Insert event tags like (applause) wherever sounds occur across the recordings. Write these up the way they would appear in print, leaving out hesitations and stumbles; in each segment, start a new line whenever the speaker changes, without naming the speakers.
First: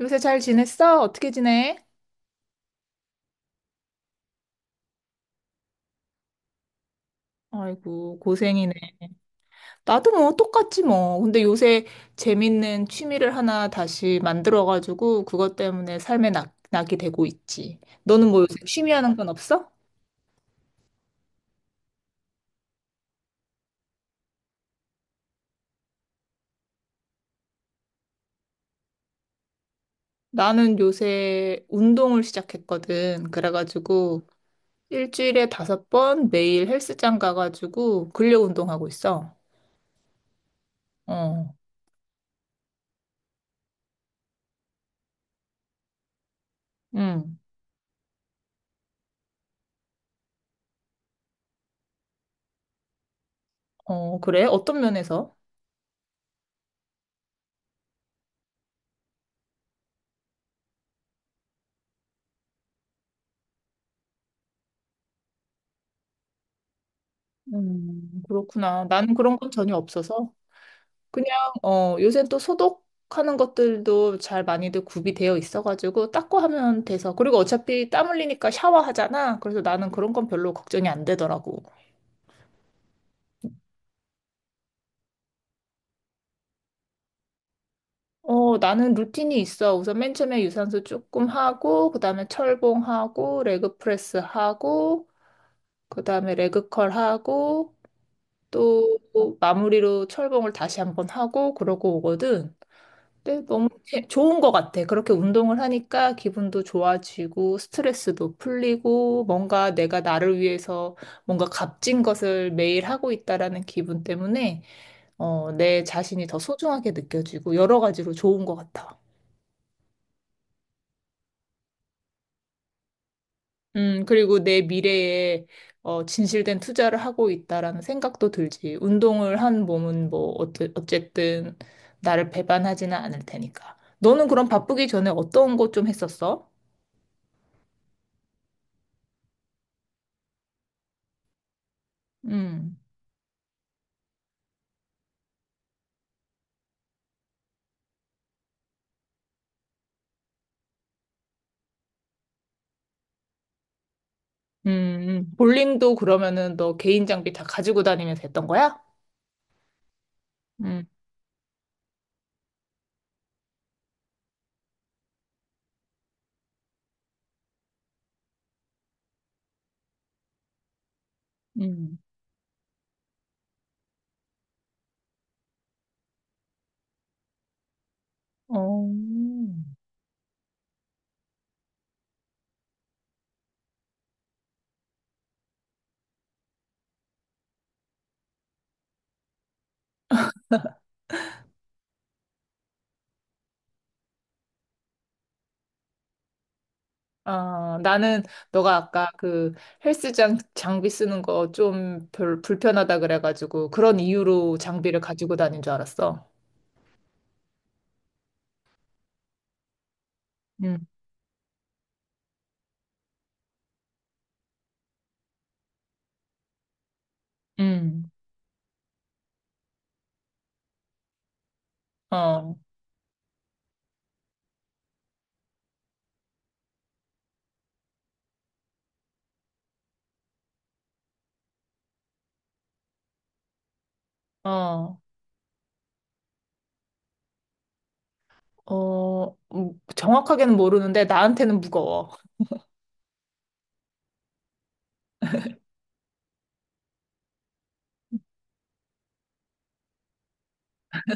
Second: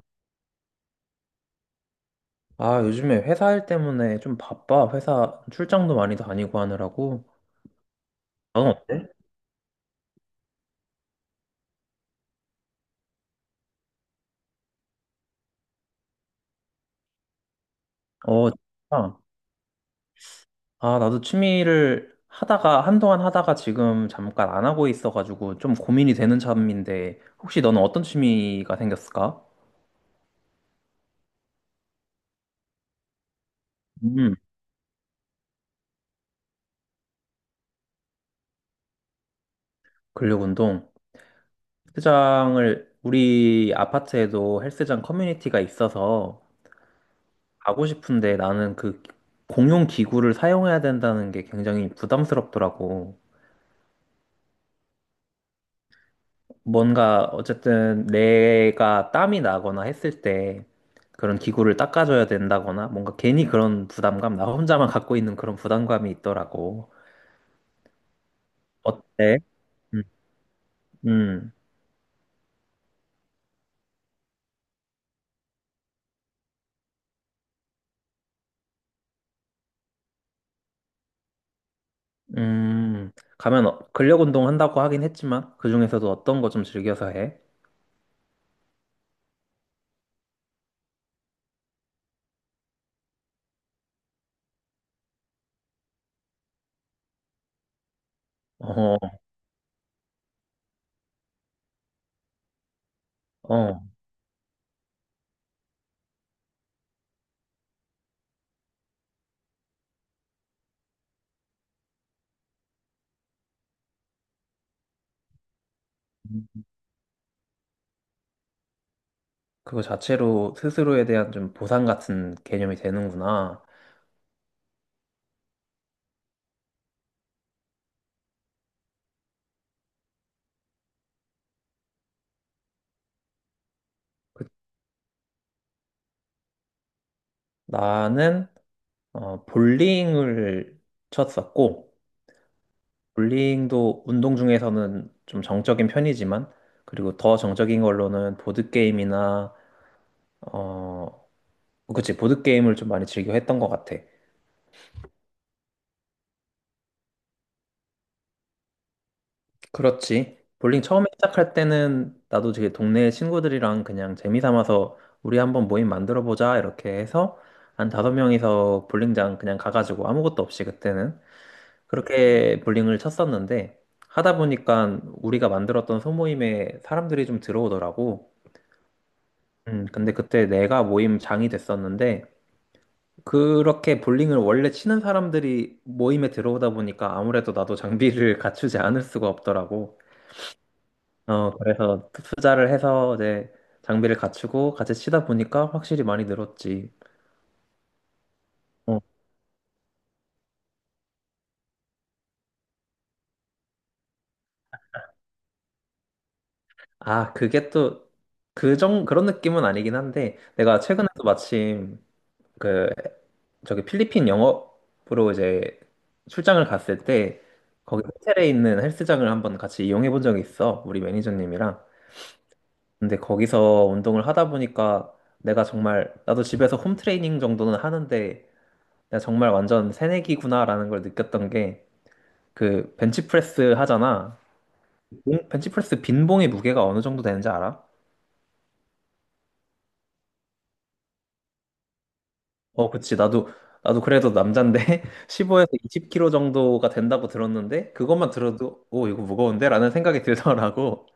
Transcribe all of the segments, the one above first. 요새 잘 지냈어? 어떻게 지내?
아, 요즘에 회사 일 때문에 좀 바빠. 회사 출장도 많이 다니고 하느라고.
아이고,
너는
고생이네.
어때?
나도 뭐 똑같지 뭐. 근데 요새 재밌는 취미를 하나 다시 만들어가지고 그것 때문에 삶에 낙이 되고 있지. 너는 뭐
어,
요새 취미 하는
진짜.
건 없어?
아, 나도 취미를 하다가, 한동안 하다가 지금 잠깐 안 하고 있어가지고 좀 고민이 되는 참인데, 혹시 너는 어떤 취미가 생겼을까?
나는 요새 운동을 시작했거든. 그래가지고
음,
일주일에 5번 매일 헬스장 가가지고 근력 운동하고 있어.
근력 운동.
어,
헬스장을, 우리 아파트에도 헬스장 커뮤니티가 있어서
응.
가고 싶은데 나는 그 공용 기구를 사용해야 된다는 게 굉장히 부담스럽더라고.
어, 그래? 어떤 면에서?
뭔가 어쨌든 내가 땀이 나거나 했을 때 그런 기구를 닦아줘야 된다거나 뭔가 괜히 그런 부담감, 나 혼자만 갖고 있는 그런 부담감이 있더라고.
그렇구나. 나는 그런
어때?
건 전혀
음,
없어서. 그냥
음,
요새 또 소독하는 것들도 잘 많이들 구비되어 있어가지고 닦고 하면 돼서, 그리고 어차피 땀 흘리니까 샤워하잖아. 그래서 나는 그런 건 별로 걱정이 안 되더라고.
음. 가면 근력 운동 한다고 하긴 했지만 그중에서도 어떤 거 좀 즐겨서 해?
어, 나는 루틴이 있어. 우선 맨 처음에 유산소 조금 하고, 그다음에 철봉하고 레그 프레스 하고, 그다음에 레그 컬 하고, 또
어,
마무리로 철봉을 다시 한번 하고 그러고 오거든. 근데 너무
어.
좋은 것 같아. 그렇게 운동을 하니까 기분도 좋아지고 스트레스도 풀리고, 뭔가 내가 나를 위해서 뭔가 값진 것을 매일 하고 있다라는 기분 때문에 어, 내 자신이 더 소중하게 느껴지고 여러 가지로 좋은 것 같아.
그거 자체로 스스로에 대한 좀 보상 같은 개념이 되는구나.
그리고 내 미래에 어, 진실된 투자를 하고 있다라는 생각도 들지. 운동을 한 몸은 뭐 어쨌든 나를 배반하지는 않을 테니까. 너는 그럼
그-
바쁘기 전에 어떤 거 좀 했었어?
나는 어, 볼링을 쳤었고
음.
볼링도 운동 중에서는 좀 정적인 편이지만, 그리고 더 정적인 걸로는 보드게임이나, 어, 그치, 보드게임을 좀 많이 즐겨 했던 것 같아.
볼링도 그러면은 너 개인 장비 다 가지고 다니면서 했던 거야?
그렇지. 볼링
음,
처음에 시작할 때는 나도 되게 동네 친구들이랑 그냥 재미 삼아서 우리 한번 모임 만들어 보자, 이렇게 해서 한 다섯 명이서 볼링장 그냥 가가지고 아무것도 없이 그때는
음.
그렇게 볼링을 쳤었는데, 하다 보니까 우리가 만들었던 소모임에 사람들이 좀 들어오더라고.
어.
근데 그때 내가 모임 장이 됐었는데, 그렇게 볼링을 원래 치는 사람들이 모임에 들어오다 보니까 아무래도 나도 장비를 (laughs) 갖추지 않을 수가 없더라고. 어, 그래서 투자를 해서 이제 장비를 갖추고 같이 치다 보니까 확실히 많이 늘었지.
아, 나는 너가
어.
아까 그 헬스장 장비 쓰는 거 좀 별 불편하다 그래가지고 그런 이유로 장비를 가지고 다닌 줄 알았어.
아, 그게 또, 그런 느낌은 아니긴 한데, 내가
음,
최근에도 마침 그 저기 필리핀 영업으로 이제 출장을 갔을 때 거기
음.
호텔에 있는 헬스장을 한번 같이 이용해 본 적이 있어. 우리 매니저님이랑.
어,
근데 거기서 운동을 하다 보니까 내가 정말 나도 집에서 홈 트레이닝 정도는 하는데 내가 정말 완전 새내기구나라는 걸 느꼈던 게 그 벤치프레스 하잖아.
어,
벤치프레스 빈 봉의 무게가 어느 정도 되는지 알아?
어, 정확하게는 모르는데 나한테는 무거워.
어, 그치. 나도 그래도 남잔데, (laughs) 15에서 20kg 정도가 된다고 들었는데, 그것만 들어도, 오, 이거 무거운데? 라는 생각이 들더라고.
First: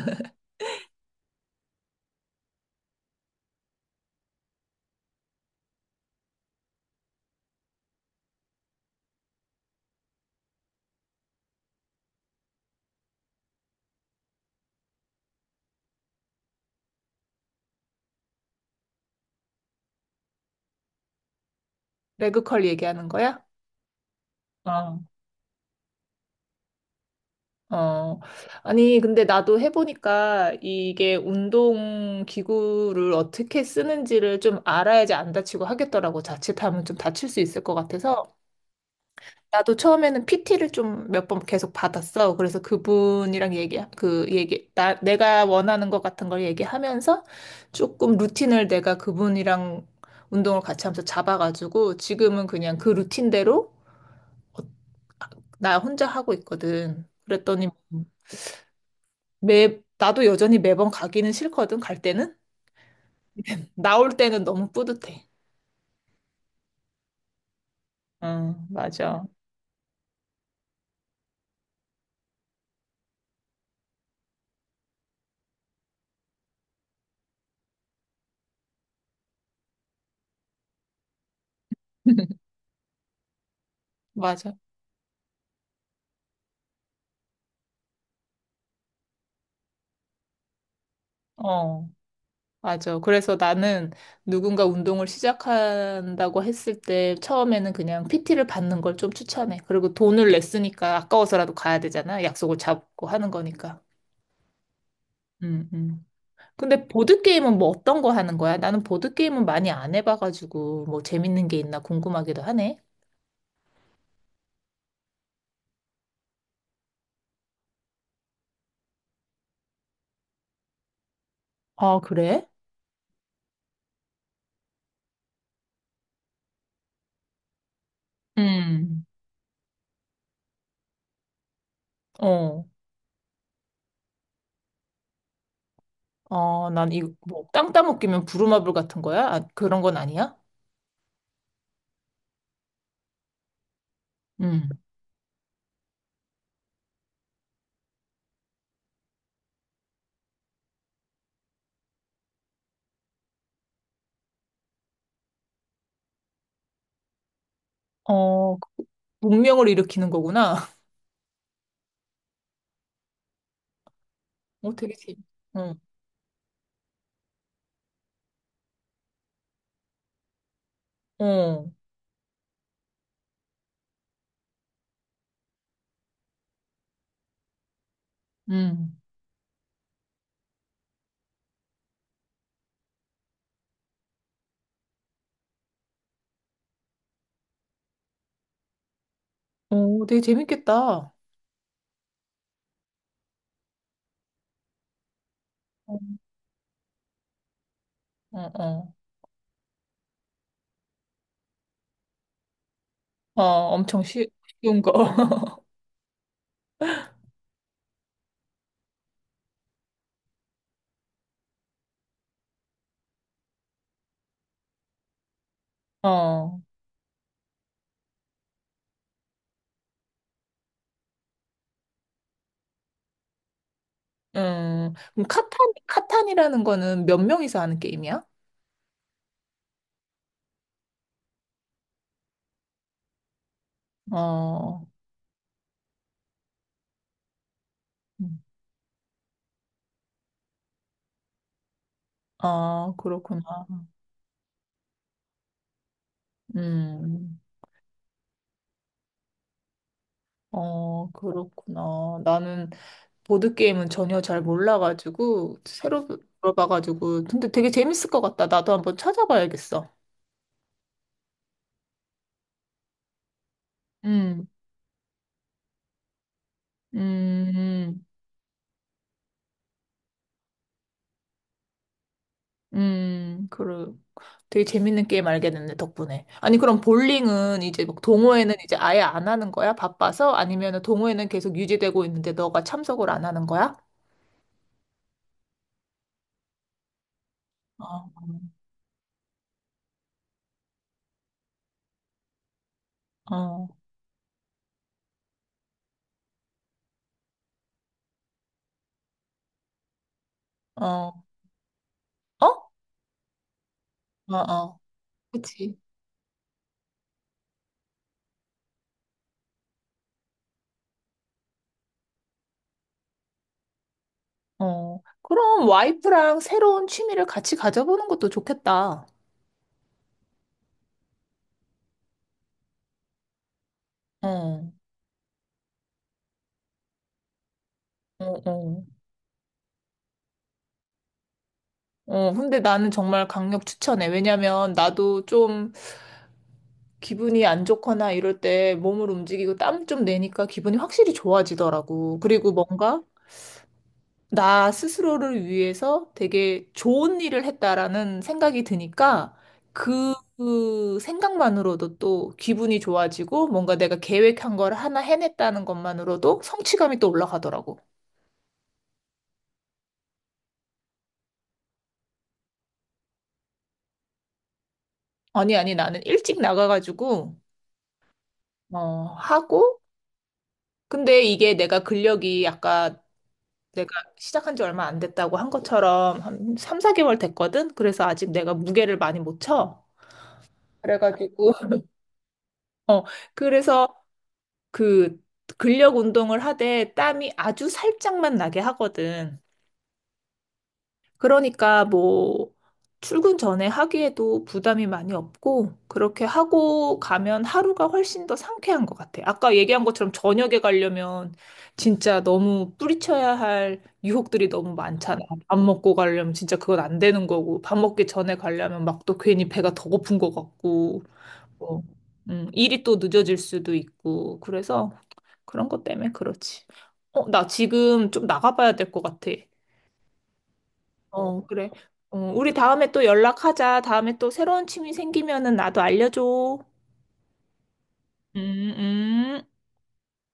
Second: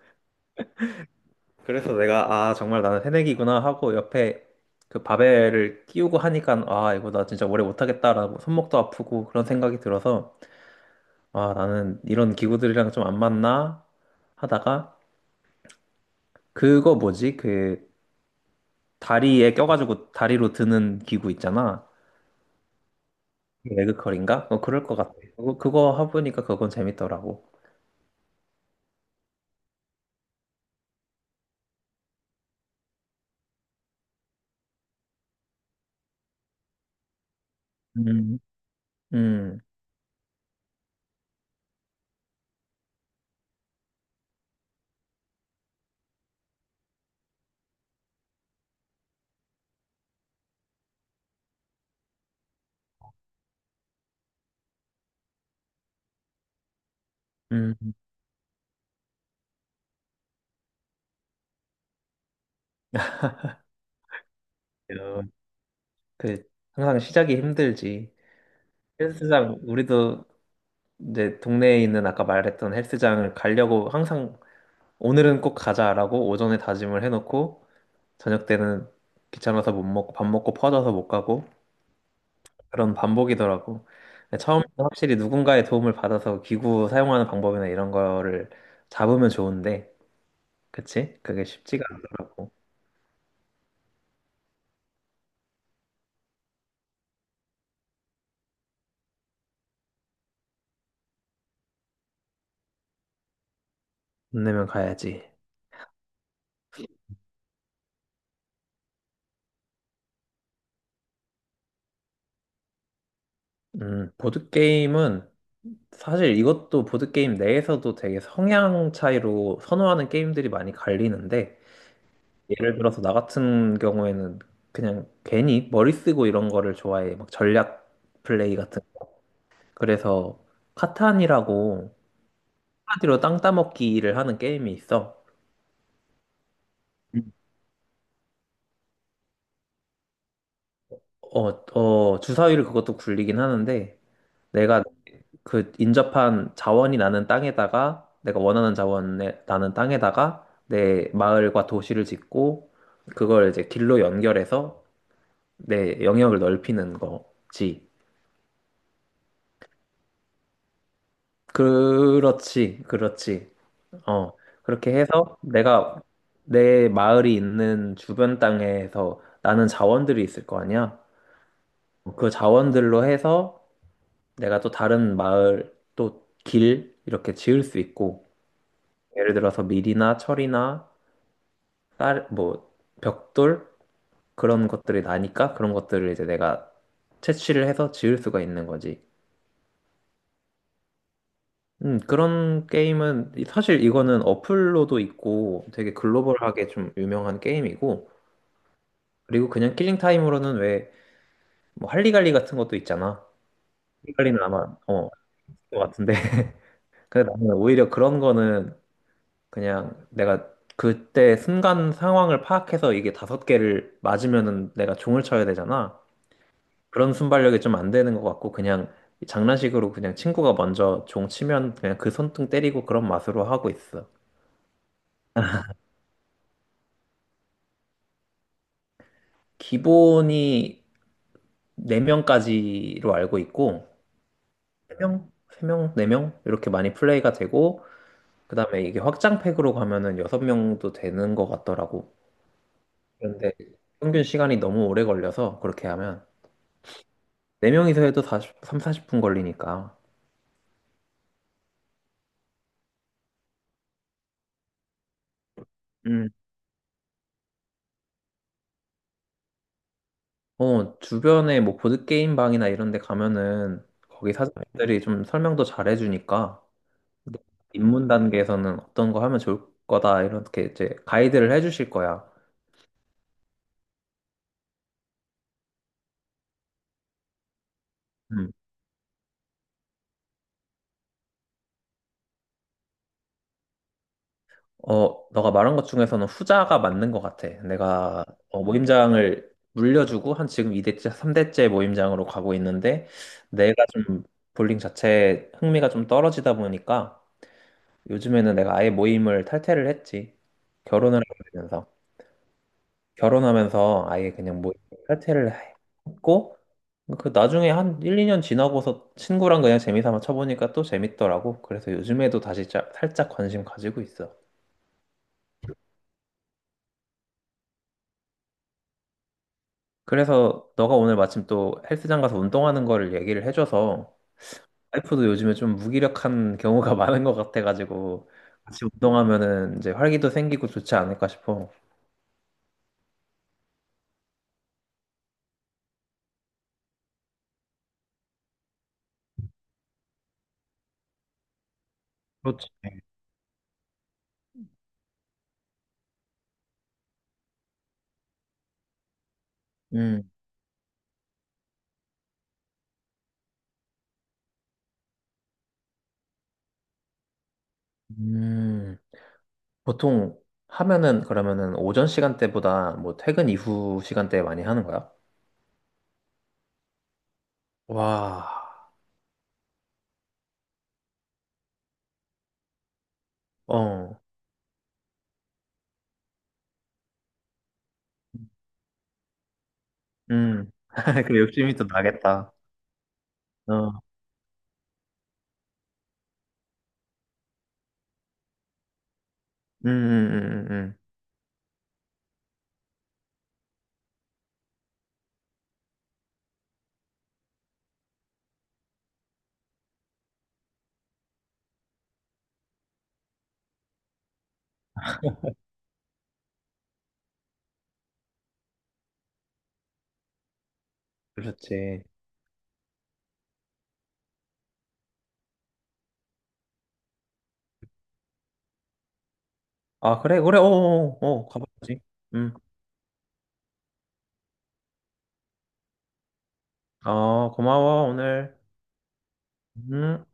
그래서 내가, 아, 정말 나는 새내기구나 하고, 옆에 그 바벨을 끼우고 하니까, 아, 이거 나 진짜 오래 못하겠다라고, 손목도 아프고, 그런 생각이 들어서, 아, 나는 이런 기구들이랑 좀 안 맞나? 하다가, 그거 뭐지? 그, 다리에 껴가지고 다리로 드는 기구 있잖아.
레그컬 얘기하는 거야?
그 레그컬인가? 어, 그럴 것
어,
같아. 그거 해보니까 그건 재밌더라고.
어, 아니, 근데 나도 해보니까 이게 운동 기구를 어떻게 쓰는지를 좀 알아야지 안 다치고 하겠더라고. 자칫하면 좀 다칠 수 있을 것 같아서.
음, 음,
나도 처음에는 PT를 좀 몇 번 계속 받았어. 그래서 그분이랑 얘기, 그 얘기, 나, 내가 원하는 것 같은 걸 얘기하면서 조금 루틴을 내가 그분이랑 운동을 같이 하면서 잡아가지고, 지금은 그냥 그 루틴대로 나 혼자 하고 있거든. 그랬더니
음.
나도 여전히 매번 가기는 싫거든, 갈 때는. 나올 때는 너무
그,
뿌듯해.
그, 항상 시작이 힘들지.
응, 맞아.
헬스장, 우리도 이제 동네에 있는 아까 말했던 헬스장을 가려고 항상 오늘은 꼭 가자라고 오전에 다짐을 해놓고 저녁 때는 귀찮아서 못 먹고 밥 먹고 퍼져서 못 가고
(laughs)
그런 반복이더라고.
맞아.
처음 확실히 누군가의 도움을 받아서 기구 사용하는 방법이나 이런 거를 잡으면 좋은데, 그치? 그게 쉽지가
어,
않더라고.
맞아. 그래서 나는 누군가 운동을 시작한다고 했을 때 처음에는 그냥 PT를 받는 걸 좀 추천해. 그리고 돈을 냈으니까 아까워서라도 가야 되잖아. 약속을 잡고 하는 거니까.
돈 내면 가야지.
음, 음. 근데 보드게임은 뭐 어떤 거 하는 거야? 나는 보드게임은 많이 안 해봐가지고 뭐 재밌는 게 있나 궁금하기도 하네.
보드게임은 사실 이것도 보드게임 내에서도 되게 성향 차이로 선호하는 게임들이 많이 갈리는데,
아, 그래?
예를 들어서 나 같은 경우에는 그냥 괜히 머리 쓰고 이런 거를 좋아해. 막 전략 플레이 같은.
음.
그래서 카탄이라고
어.
한마디로 땅 따먹기를 하는 게임이 있어.
어, 난 이,
음.
뭐, 땅 따먹기면 부루마블 같은 거야? 아, 그런 건 아니야?
어, 어, 주사위를 그것도 굴리긴 하는데,
음.
내가 그 인접한 자원이 나는 땅에다가 내가 원하는 자원에 나는 땅에다가 내 마을과 도시를 짓고 그걸 이제 길로 연결해서 내 영역을 넓히는 거지.
어, 그 문명을 일으키는 거구나. (laughs)
그렇지, 그렇지. 어,
어,
그렇게
되게 재밌,
해서
어,
내가 내 마을이 있는 주변 땅에서 나는 자원들이 있을 거 아니야.
어,
그 자원들로 해서 내가 또 다른 마을, 또 길 이렇게 지을 수 있고
음.
예를 들어서 밀이나 철이나 딸, 뭐, 벽돌? 그런 것들이 나니까 그런 것들을 이제 내가 채취를 해서 지을 수가 있는 거지.
어, 되게 재밌겠다. 어,
그런 게임은, 사실 이거는 어플로도 있고 되게 글로벌하게 좀 유명한 게임이고,
어, 어.
그리고 그냥 킬링 타임으로는 왜, 뭐, 할리갈리 같은 것도 있잖아.
어, 엄청 쉬,
할리갈리는 아마,
쉬운 거.
어,
(laughs)
것 같은데. (laughs) 근데 나는 오히려 그런 거는 그냥 내가 그때 순간 상황을 파악해서 이게 다섯 개를 맞으면은 내가 종을 쳐야 되잖아.
어,
그런 순발력이 좀 안 되는 것 같고 그냥 장난식으로 그냥 친구가 먼저 종 치면 그냥 그 손등 때리고 그런 맛으로 하고 있어.
그럼 카탄이라는 거는 몇 명이서 하는 게임이야?
기본이 4명까지로 알고 있고
어,
3명, 4명 이렇게 많이 플레이가 되고
음.
그다음에 이게 확장팩으로 가면은 6명도 되는 것 같더라고.
아, 그렇구나.
그런데 평균 시간이 너무 오래 걸려서 그렇게 하면
음,
4명이서 해도 40분 걸리니까.
어, 그렇구나. 나는 보드게임은 전혀 잘 몰라가지고, 새로
음,
들어봐가지고. 근데 되게 재밌을 것 같다. 나도 한번 찾아봐야겠어.
어, 주변에 뭐 보드게임 방이나 이런 데 가면은 거기
음,
사장님들이 좀 설명도 잘 해주니까
음,
입문 단계에서는 어떤 거 하면 좋을 거다 이렇게 이제 가이드를 해주실 거야.
그래. 되게 재밌는 게임 알게 됐네, 덕분에. 아니, 그럼 볼링은 이제 막
음.
동호회는 이제 아예 안 하는 거야? 바빠서? 아니면 동호회는 계속 유지되고 있는데 너가 참석을 안 하는 거야?
어, 너가 말한 것 중에서는 후자가 맞는 것 같아.
어,
내가 어, 모임장을 물려주고 한 지금 2대째, 3대째 모임장으로 가고 있는데
어,
내가 좀 볼링 자체에 흥미가 좀 떨어지다 보니까 요즘에는 내가 아예 모임을 탈퇴를 했지.
어,
결혼을
어?
하면서. 결혼하면서 아예
어,
그냥 뭐
어.
탈퇴를
그치.
했고 그 나중에 한 1, 2년 지나고서 친구랑 그냥 재미삼아 쳐보니까 또 재밌더라고. 그래서 요즘에도 다시 살짝 관심 가지고 있어.
어. 그럼 와이프랑 새로운 취미를 같이 가져보는 것도 좋겠다.
그래서 너가 오늘 마침 또 헬스장 가서 운동하는 거를 얘기를 해줘서
어.
와이프도 요즘에 좀 무기력한 경우가 (laughs) 많은 것
어,
같아가지고
어.
같이 운동하면은 이제 활기도 생기고 좋지 않을까 싶어.
어, 근데 나는 정말 강력 추천해. 왜냐면 나도 좀 기분이 안 좋거나 이럴 때 몸을 움직이고 땀 좀 내니까 기분이 확실히 좋아지더라고. 그리고
그렇지.
뭔가 나 스스로를 위해서 되게 좋은 일을 했다라는 생각이 드니까
음.
그 생각만으로도 또 기분이 좋아지고, 뭔가 내가 계획한 걸 하나 해냈다는 것만으로도 성취감이 또 올라가더라고.
음. 보통 하면은 그러면은 오전 시간대보다 뭐 퇴근 이후 시간대에 많이 하는 거야?
아니, 아니, 나는 일찍 나가가지고
와,
어, 하고, 근데 이게 내가 근력이 아까 내가
어,
시작한 지 얼마 안 됐다고 한 것처럼 한 3, 4개월 됐거든? 그래서 아직 내가 무게를 많이 못 쳐.
음. (laughs) 그
그래가지고,
욕심이 또
(laughs)
나겠다.
어, 그래서
어,
그 근력 운동을 하되 땀이 아주 살짝만 나게 하거든.
음.
그러니까 뭐 출근 전에 하기에도 부담이 많이 없고, 그렇게 하고 가면 하루가 훨씬 더 상쾌한 것 같아. 아까 얘기한 것처럼 저녁에 가려면 진짜 너무 뿌리쳐야 할 유혹들이 너무 많잖아. 밥 먹고 가려면 진짜 그건 안 되는 거고, 밥 먹기 전에 가려면 막 또 괜히 배가 더 고픈 것 같고 뭐,
그렇지.
일이 또 늦어질 수도 있고, 그래서 그런 것 때문에 그렇지. 어, 나 지금 좀 나가봐야 될 것 같아.
아, 그래, 그래, 어, 어,
어,
어,
그래.
가봐야지.
어, 우리
음,
다음에 또 연락하자. 다음에 또 새로운 취미 생기면은 나도 알려줘.
아, 고마워,
음,
오늘.
음.
음.